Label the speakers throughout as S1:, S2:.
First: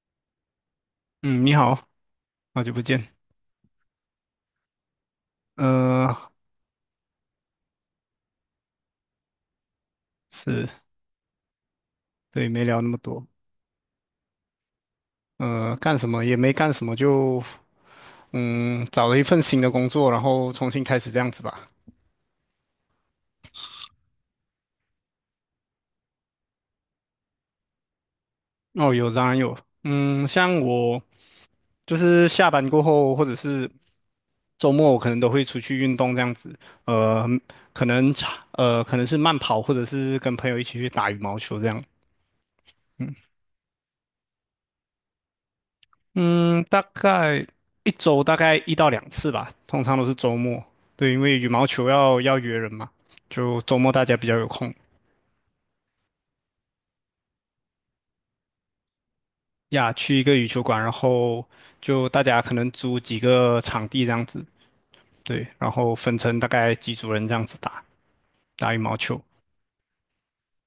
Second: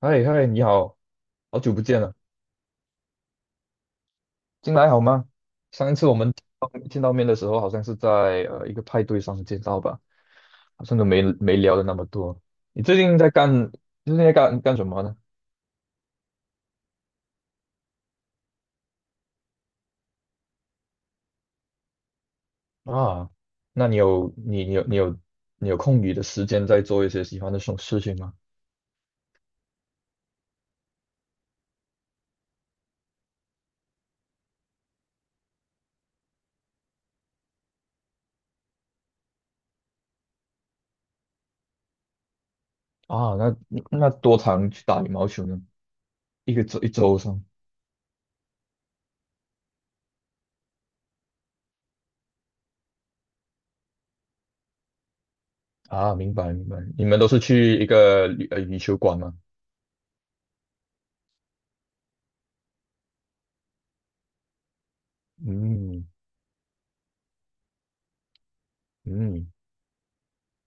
S1: 嗨嗨，你好，
S2: 嗯，你
S1: 好久不
S2: 好，
S1: 见了，
S2: 好久不见。
S1: 近来好吗？上一次我
S2: 呃，
S1: 们见到面的时候，好像是在一个派对上见到吧，
S2: 是，
S1: 好像都没聊的那么多。
S2: 对，没聊
S1: 你
S2: 那
S1: 最
S2: 么
S1: 近
S2: 多。
S1: 在干，最近在干什么呢？
S2: 干什么也没干什么，就找了一份新的工作，然后重新开始这样子吧。
S1: 啊，那你有空余的时间在做一些喜欢的事情吗？
S2: 哦，有，当然有。像我就是下班过后，或者是周末，我可能都会出去运动这样子。呃，可能是慢跑，或者是跟朋友一起去打羽毛球这样。
S1: 啊，那多长去打羽毛球呢？一
S2: 嗯，
S1: 个周
S2: 大
S1: 一周上。
S2: 概大概一到两次吧，通常都是周末。对，因为羽毛球要约人嘛，就周末大家比较有空
S1: 啊，明白明白。你们都是去一个羽球馆吗？
S2: 呀，去一个羽球馆，然后就大家可能租几个场地这样子，对，然后
S1: 嗯
S2: 分成大概几组人这样子打打羽毛球。
S1: 嗯，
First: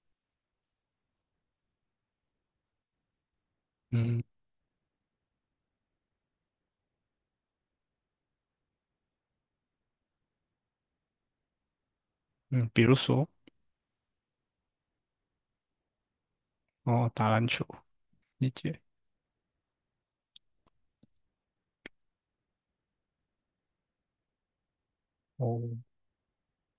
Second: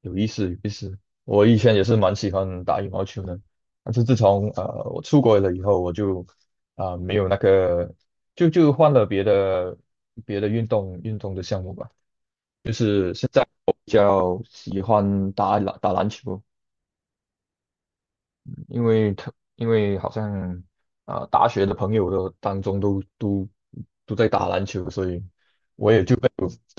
S1: 有意思，有意思。我以前也是蛮喜欢打羽毛球的，但是自从我出国了以后，我就没有那个，就换了别的运动的项目吧，
S2: 嗯，比如说
S1: 比较喜欢打篮球，
S2: 哦，打篮球，理解。
S1: 因为好像大学的朋友当中都在打篮球，所以
S2: 哦，
S1: 我也就被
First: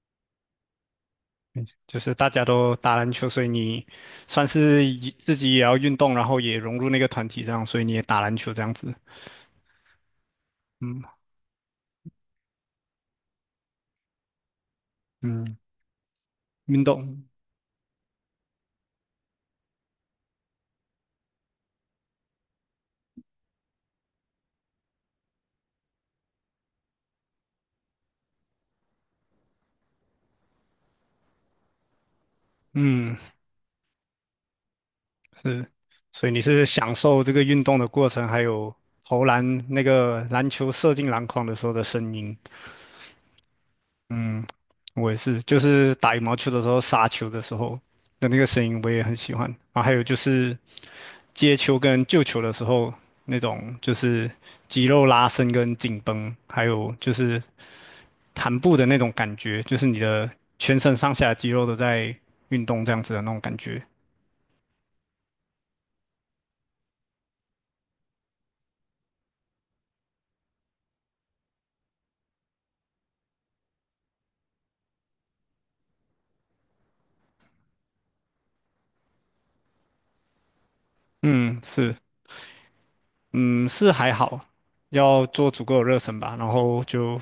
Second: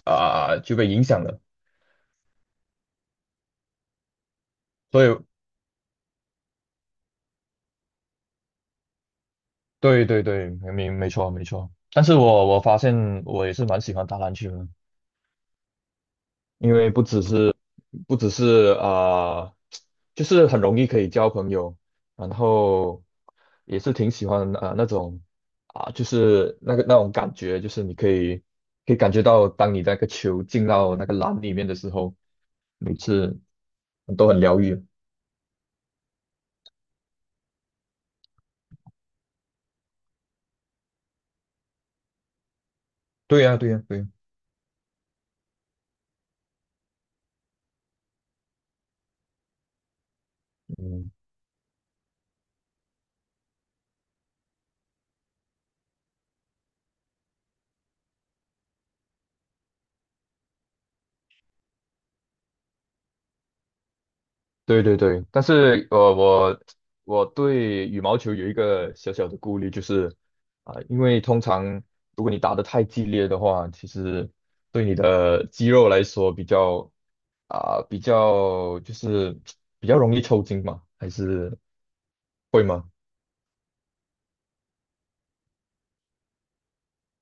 S1: 啊、就被影响了，
S2: 理解，就是大家都打篮球，所以你算是
S1: 所
S2: 以
S1: 以
S2: 自己也要运动，然后也融入那个团体这样，所以你也打篮球这样子。
S1: 对对对，没
S2: 嗯。
S1: 没错没错。但是我发现我也是蛮喜欢打篮球的，
S2: 嗯，
S1: 因
S2: 运
S1: 为不只
S2: 动，
S1: 是不只是呃就是很容易可以交朋友，然后也是挺喜欢那种就是那种感觉，就是你可以感觉到，当你那个球进到那个篮里面的时候，每
S2: 嗯，
S1: 次都很疗愈。
S2: 是，所以你是享受这个运动的过程，还有投篮那个篮球射进篮筐的时候的声音，
S1: 对呀、对呀、对呀、
S2: 嗯，我也是，就是打羽毛球的时候杀球的时候的那个声音，我也很喜欢啊，还有就是
S1: 嗯，
S2: 接球跟救球的时候那种就是肌肉拉伸跟紧绷，还有就是弹步的那种感觉，就是你的全身上下肌肉都在运动这样子的那种感觉，
S1: 对对对，但是我对羽毛球有一个小小的顾虑，就是因为通常如果你打得太激烈的话，其实对你的肌肉来说比较啊、比较就是比较容易抽筋嘛，还是
S2: 嗯，是。
S1: 会吗？
S2: 嗯，是还好，要做足够的热身吧。然后就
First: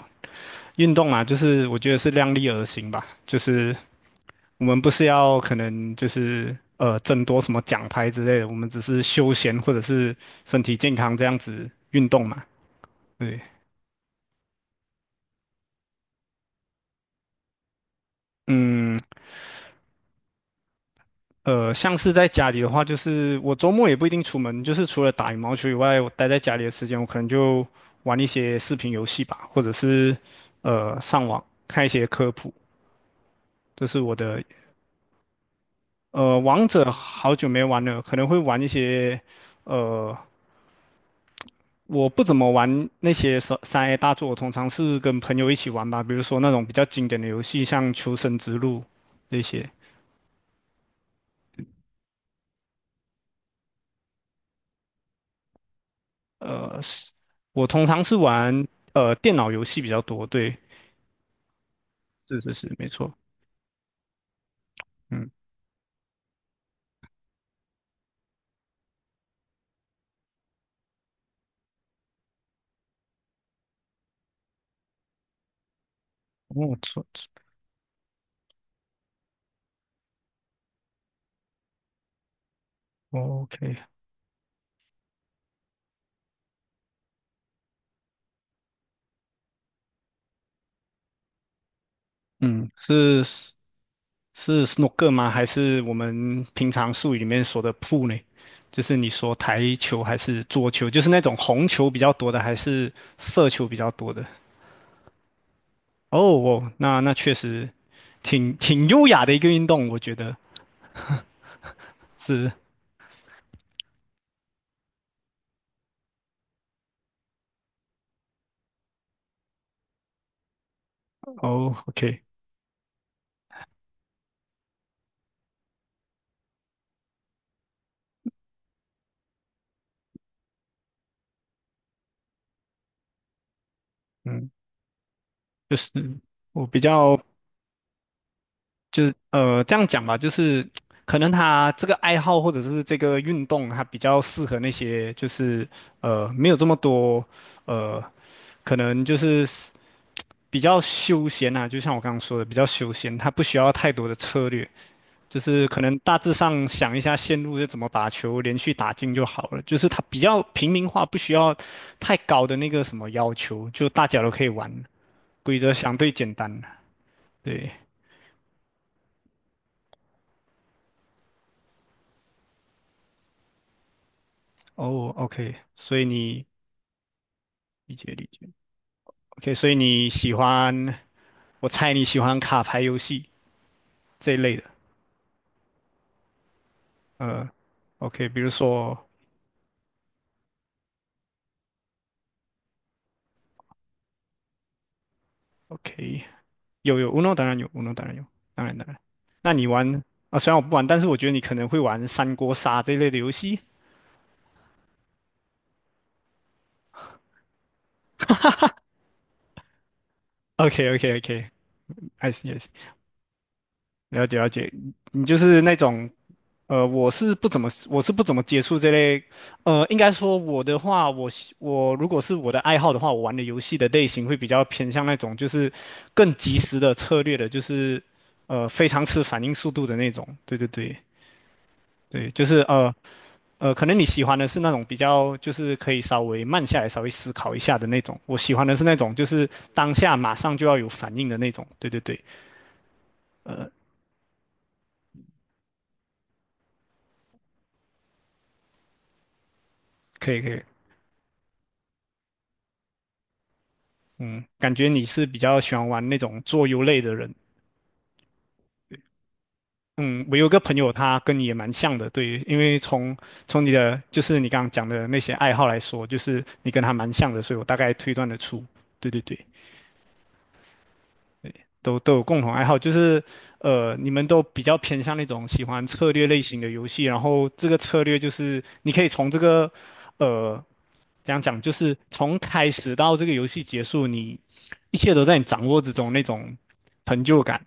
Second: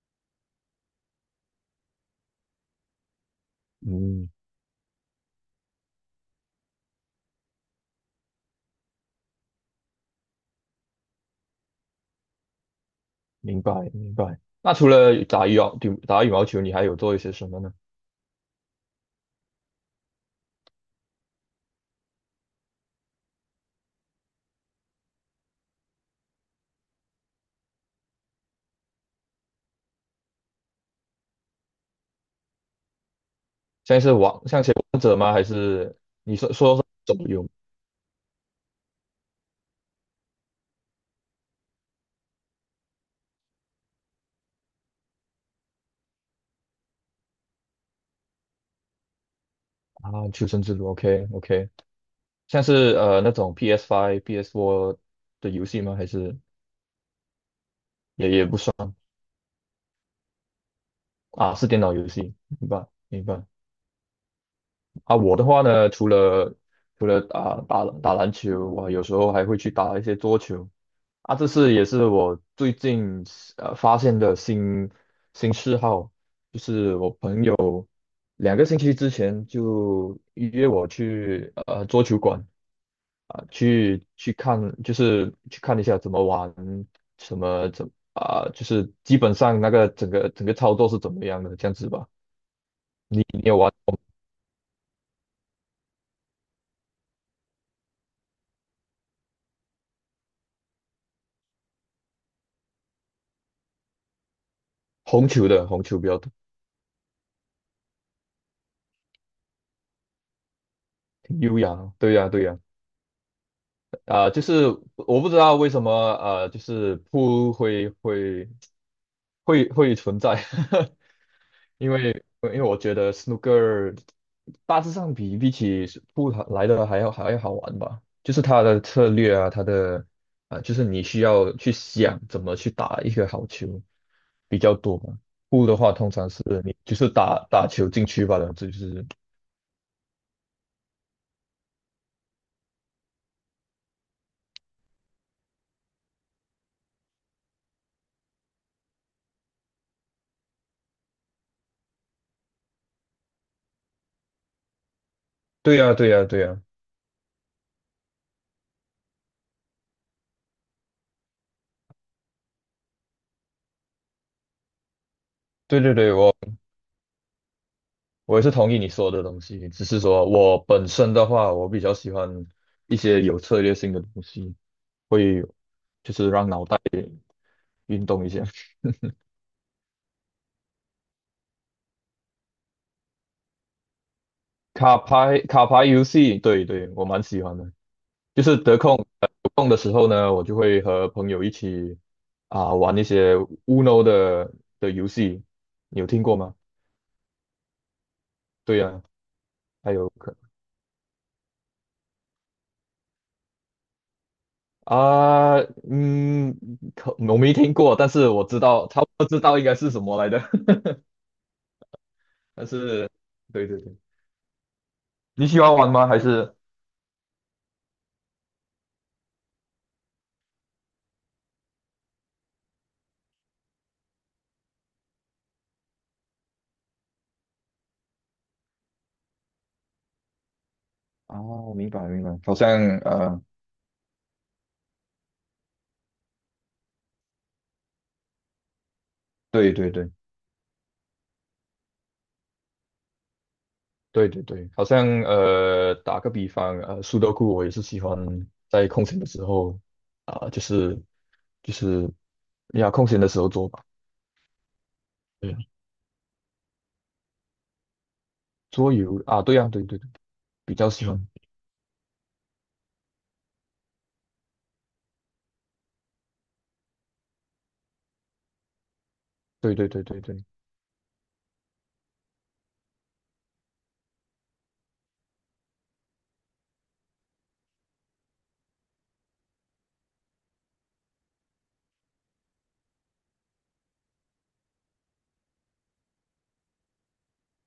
S2: 运动嘛，就是我觉得是量力而行吧。就是
S1: 嗯，
S2: 我们不是要可能就是争夺什么奖牌之类的，我们只是休闲或者是身体健康这样子运动嘛。对，
S1: 明白明白。那除了打羽毛球，你还有做一些什么呢？
S2: 嗯，像是在家里的话，就是我周末也不一定出门，就是除了打羽毛球以外，我待在家里的时间，我可能就玩一些视频游戏吧，或者是上网看一些科普，这是
S1: 像是
S2: 我的
S1: 王像是王者吗？还是你
S2: 呃，
S1: 说
S2: 王
S1: 说是
S2: 者
S1: 手
S2: 好久
S1: 游
S2: 没玩了，可能会玩一些，呃，我不怎么玩那些三 A 大作，我通常是跟朋友一起玩吧，比如说那种比较经典的游戏，像《求生之路》这些。
S1: 啊？求生之路，OK OK。像是那种 PS4 的游戏吗？还是
S2: 是我通常是
S1: 也不
S2: 玩
S1: 算
S2: 电脑游戏比较多，对，
S1: 啊？是电脑游戏，
S2: 是是
S1: 明
S2: 是，没
S1: 白
S2: 错，
S1: 明白。啊，
S2: 嗯，
S1: 我的话呢，除了打篮球，我有时候还会去打一些桌球。啊，也是我最近发现的新嗜好。
S2: 哦，错错
S1: 2个星期之前就约我去桌球馆
S2: ，OK，
S1: 去看，就是去看一下怎么玩，什么怎啊、就是基本上那个整个操作是怎么样的这样子吧。
S2: 嗯，是。
S1: 你有玩？
S2: 是 snooker 吗？还是我们平常术语里面说的 pool 呢？就是你说台球还是桌球？就是那种红球比较多的，还是色球比较多的？
S1: 红球的，红球比
S2: 哦
S1: 较多，
S2: 哦，那确实挺优雅的一个运动，我觉得
S1: 挺优雅的。对呀、对
S2: 是。
S1: 呀、就是我不知道为什么就是不会存在，
S2: 哦
S1: 因
S2: ，OK，
S1: 为因为我觉得 snooker 大致上比起扑克来的还要好玩吧，就是它的策略啊，它的啊，就是你需要去想怎么去打一个好球
S2: 嗯，
S1: 比较多嘛。扑的
S2: 就是
S1: 话，通常是
S2: 我
S1: 你
S2: 比
S1: 就是
S2: 较
S1: 打球进去罢了，这就是
S2: 就是这样讲吧，就是可能他这个爱好或者是这个运动，它比较适合那些就是没有这么多呃。可能就是比较休闲啊，就像我刚刚说的，比较休闲，它不需要太多的策略，就是
S1: 对
S2: 可
S1: 呀、
S2: 能
S1: 对
S2: 大
S1: 呀、
S2: 致
S1: 对呀、
S2: 上想一下线路是怎么把球连续打进就好了，就是它比较平民化，不需要太高的那个什么要求，就大家都可以玩，规则
S1: 对对
S2: 相对
S1: 对，
S2: 简
S1: 我
S2: 单。对，
S1: 我也是同意你说的东西，只是说我本身的话，我比较喜欢一些有策略性的东西，
S2: 哦
S1: 会
S2: ，OK，所以
S1: 就是
S2: 你
S1: 让脑袋
S2: 理
S1: 运
S2: 解
S1: 动
S2: 理
S1: 一下。
S2: 解，OK，所以你喜欢，我猜你喜欢卡牌游戏这一类的，
S1: 卡牌游戏，对对，我蛮喜
S2: 呃
S1: 欢的。
S2: ，OK，比
S1: 就
S2: 如
S1: 是
S2: 说
S1: 有空的时候呢，我就会和朋友一起玩一些 Uno 的游戏，你有听
S2: ，OK，
S1: 过吗？
S2: 有有，Uno 当然有，Uno 当然有，当然
S1: 对
S2: 当然。
S1: 呀、
S2: 那你
S1: 还
S2: 玩
S1: 有可
S2: 啊？虽然我不玩，但是我觉得你可能会玩三国杀这一类的游戏。
S1: 啊、嗯，可我没听过，但是我知道，差不多知道应该是什么来的。
S2: OK OK OK，I see I
S1: 但
S2: s e
S1: 是，对对对，
S2: 了解了解。你就
S1: 你喜
S2: 是那
S1: 欢玩吗？
S2: 种
S1: 还是
S2: 我是不怎么接触这类，应该说我的话，我如果是我的爱好的话，我玩的游戏的类型会比较偏向那种就是更及时的策略的，就是非常吃反应速度的那种。对对对。
S1: 啊，我明白明
S2: 对，
S1: 白，
S2: 就
S1: 好
S2: 是
S1: 像呃，
S2: 可能你喜欢的是那种比较，就是可以稍微慢下来、稍微思考一下的那种。我喜欢的是那种，就是
S1: 对对
S2: 当
S1: 对，
S2: 下马上就要有反应的那种。对对对，
S1: 对对对，好像打个比方，苏德库我也是喜欢在空闲的时候
S2: 可以可
S1: 啊、就
S2: 以。
S1: 是就是呀，空闲的时候做吧。
S2: 嗯，感觉你是比
S1: 对
S2: 较
S1: 啊，
S2: 喜欢玩那种做游类的人。
S1: 桌游啊，对呀、对对对，
S2: 嗯，我有个朋
S1: 比较
S2: 友，
S1: 喜
S2: 他
S1: 欢。
S2: 跟你也蛮像的。对，因为从你的就是你刚刚讲的那些爱好来说，就是你跟他蛮像的，所以我大概推断得出。对对对。
S1: 对对对对对，
S2: 都有共同爱好，就是你们都比较偏向那种喜欢策略类型的游戏，然后这个策略就是你可以从这个呃，怎样讲，就是从开始到这个游戏结束，你一切都在你掌握之中那种成就感。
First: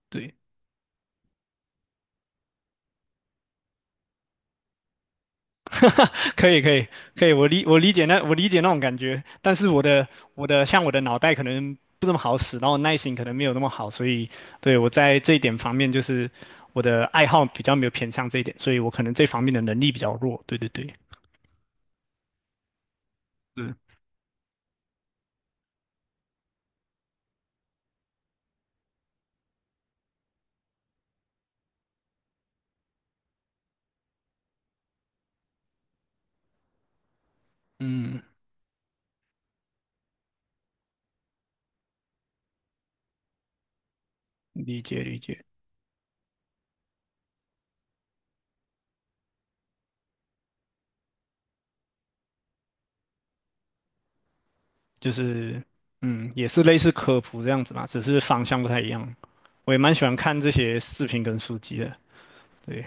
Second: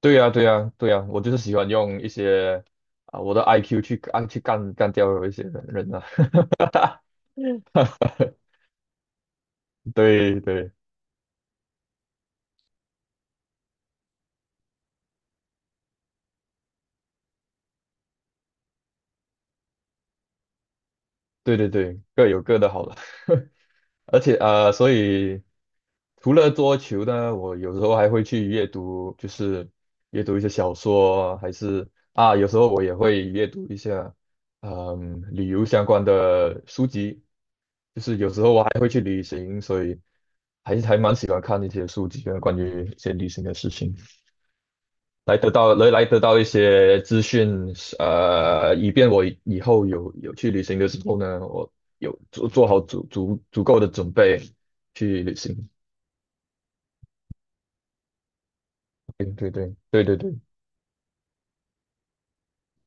S1: 对呀、
S2: 对，
S1: 对呀、对呀、我就是喜欢用一些我的 IQ 去干掉有一些人啊。
S2: 可以，可以，可以，我 理解那种感觉，但是我的
S1: 对对
S2: 像我的脑袋可能不怎么好使，然后耐心可能没有那么好，所以对我在这一点方面就是我的爱好比较没有偏向这一点，所以我可能这方面的能力比较弱。对对对，
S1: 对对对对，各有各的好了。
S2: 嗯
S1: 而且所以除了桌球呢，我有时候还会去阅读，就是阅读一些小说，还是有时候我也会阅读一下，旅游相关的书籍。就是
S2: 嗯，
S1: 有时候我还会去旅行，所以还蛮喜欢看一些书籍啊，关于一些旅行的事情。
S2: 理解理
S1: 来
S2: 解，
S1: 得到来来得到一些资讯，以便我以后有去旅行的时候呢，我有做好足够的准备
S2: 就
S1: 去旅
S2: 是
S1: 行。
S2: 也是类似科普这样子嘛，只是方向不太一样。
S1: 对对对
S2: 我也蛮喜
S1: 对
S2: 欢
S1: 对
S2: 看
S1: 对。
S2: 这些视频跟书籍的，对，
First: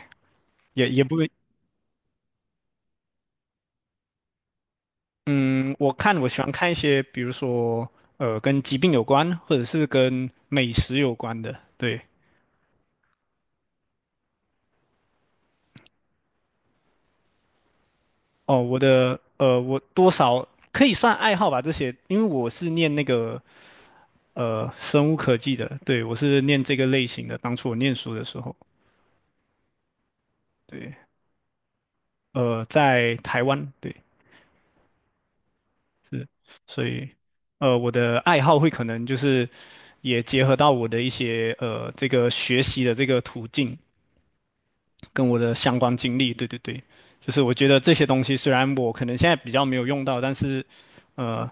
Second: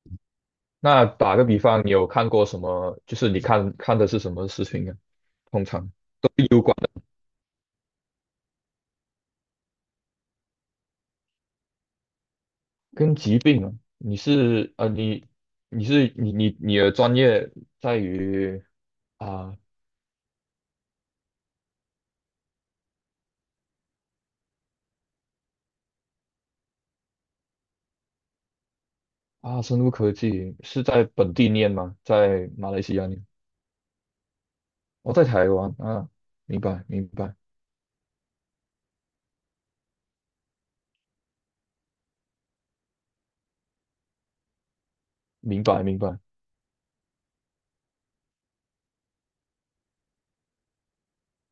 S2: 也
S1: 那
S2: 不
S1: 打个比方，你有看过什么？就是你看的是什么事情啊？通
S2: 嗯，
S1: 常
S2: 我
S1: 都
S2: 喜
S1: 是
S2: 欢
S1: 有
S2: 看一
S1: 关的，
S2: 些，比如说跟疾病有关，或者是跟美食有关的。对，
S1: 跟疾病啊。你是呃你你是你你你的专业在
S2: 哦，
S1: 于
S2: 我的
S1: 啊
S2: 我多少可以算爱好吧，这些，因为我是念那个生物科技的，对，我是念这个类型的。当初我念书的时候，
S1: 生物科技，是
S2: 对，
S1: 在本地念吗？在马来西亚
S2: 在
S1: 念？
S2: 台湾，对，
S1: 我在台湾啊，
S2: 是，
S1: 明白，
S2: 所
S1: 明
S2: 以
S1: 白，
S2: 我的爱好会可能就是也结合到我的一些这个学习的这个途径。跟我的
S1: 明
S2: 相
S1: 白，
S2: 关
S1: 明
S2: 经
S1: 白，
S2: 历，对对对，就是我觉得这些东西虽然我可能现在比较没有用到，但是，呃，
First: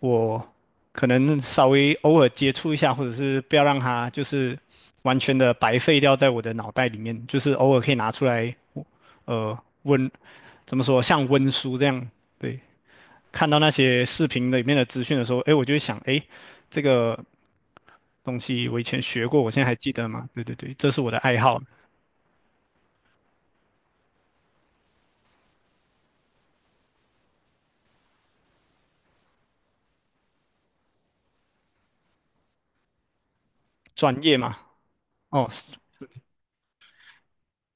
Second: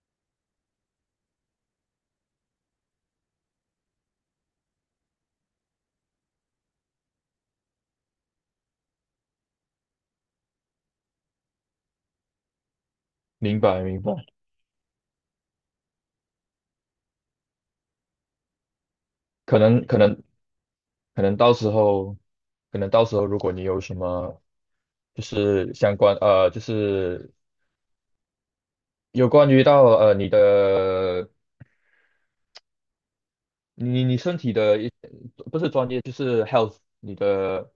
S2: 我可能稍微偶尔接触一下，或者是不要让它就是完全的白费掉在我的脑袋里面，就是偶尔可以拿出来，呃，温，怎么说，像温书这样，对，看到
S1: 明
S2: 那
S1: 白，明
S2: 些
S1: 白。
S2: 视频里面的资讯的时候，诶，我就会想，诶，这个东西我以前学过，我
S1: 可
S2: 现在还
S1: 能，
S2: 记
S1: 可
S2: 得
S1: 能，
S2: 吗？对对对，这是我的
S1: 可能
S2: 爱
S1: 到
S2: 好，
S1: 时候，可能到时候，如果你有什么，就是相关，就是有关于到你的，你
S2: 专
S1: 你
S2: 业
S1: 身体
S2: 嘛，
S1: 的一，
S2: 哦，
S1: 不是
S2: 是。
S1: 专业，就是 health，你的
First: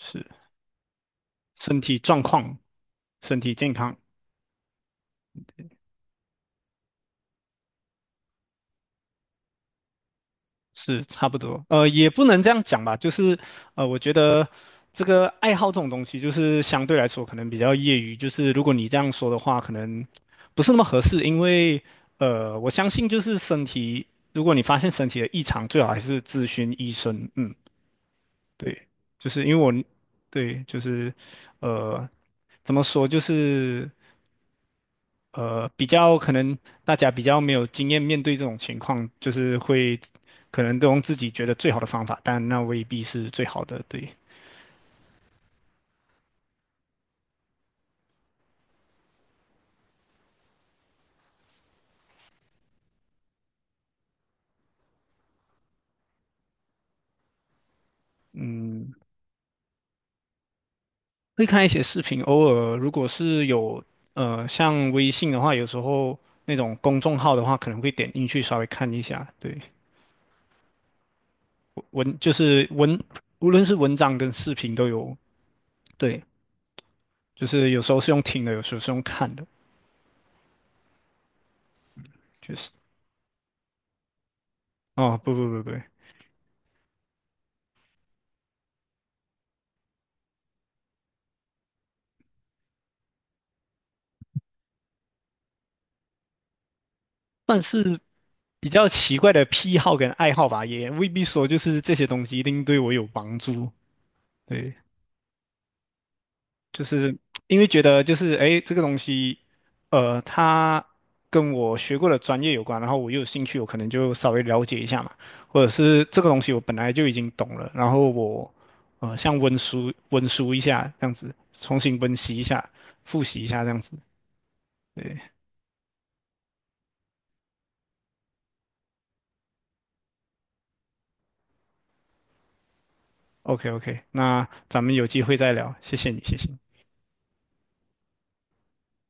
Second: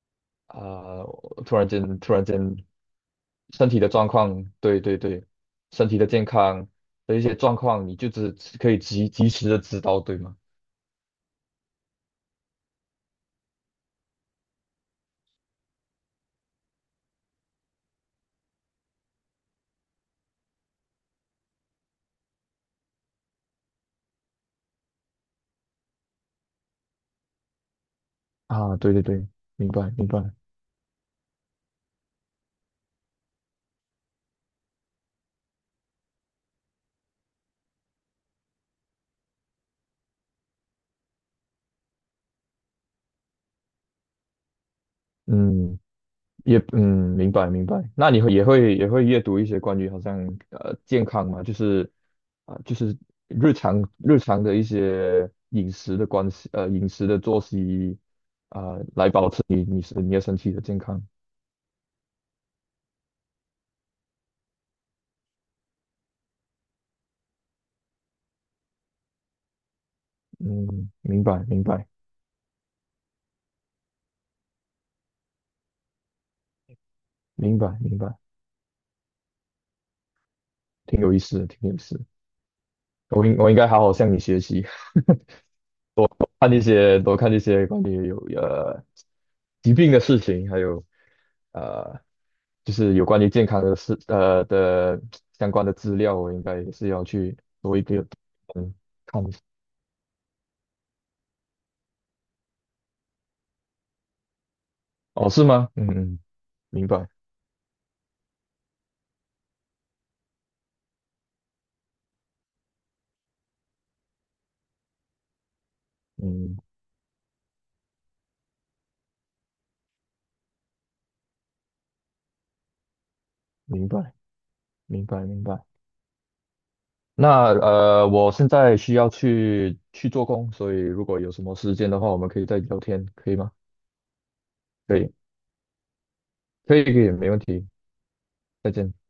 S2: 是
S1: 我
S2: 身体
S1: 突
S2: 状
S1: 然间，
S2: 况、身体
S1: 身
S2: 健
S1: 体的
S2: 康
S1: 状况，对对对，身体的健康的一些状况，你就只可以及时的知道，对吗？
S2: 是差不多。也不能这样讲吧，就是我觉得这个爱好这种东西，就是相对来说可能比较业余。就是如果你这样说的话，可能不是那么合适，因为我相信就是身体，如果你发现身体的异常，最好还是咨询医生。嗯，
S1: 啊，
S2: 对，
S1: 对对对，
S2: 就是因为
S1: 明
S2: 我，
S1: 白明白，
S2: 对，就是呃，怎么说，就是。比较可能大家比较没有经验，面对这种情况，就是会可能都用自己觉得最好的方法，但那未必是最好的。对，
S1: 嗯，也嗯，明白明白。那你会也会也会阅读一些关于好像健康嘛，就是就是日常的一些饮食的关系，饮食的作息
S2: 嗯，
S1: 来保持你的身体的健康。
S2: 会看一些视频，偶尔如果是有像微信的话，有时候那种公众号的话，可能会点进去稍微看一下。对，
S1: 嗯，明白明白
S2: 文就是文，无论是文章跟视频都有。对，就
S1: 明
S2: 是
S1: 白
S2: 有时
S1: 明
S2: 候
S1: 白，
S2: 是用听的，有时候是用看的，
S1: 挺有意思的，挺有意思的
S2: 确实。
S1: 我应该好好向你学习。
S2: 哦，不不不不，
S1: 看那些多看那些关于有疾病的事情，还有呃就是有关于健康的事的相关的资料，我应该也是要去
S2: 但
S1: 多一
S2: 是。
S1: 个
S2: 比
S1: 嗯
S2: 较奇
S1: 看一
S2: 怪
S1: 下。
S2: 的癖好跟爱好吧，也未必说就是这些东西一定对我有帮助。对，
S1: 哦，是吗？嗯嗯，
S2: 就
S1: 明白，
S2: 是因为觉得就是诶，这个东西，它跟我学过的专业有关，然后我又有兴趣，我可能就稍微了解一下嘛，或者是这个东西
S1: 嗯，
S2: 我本来就已经懂了，然后我像温书温书一下这样子，重新温习一下，复习一下这样
S1: 明
S2: 子。
S1: 白，明
S2: 对
S1: 白，明白。那我现在需要去做工，所以如果有什么时间的话，我们可以再聊天，可以吗？
S2: ，OK OK，那咱们
S1: 可
S2: 有
S1: 以，
S2: 机会再聊，谢谢你，谢谢你。
S1: 可以，可以，没问题。再见。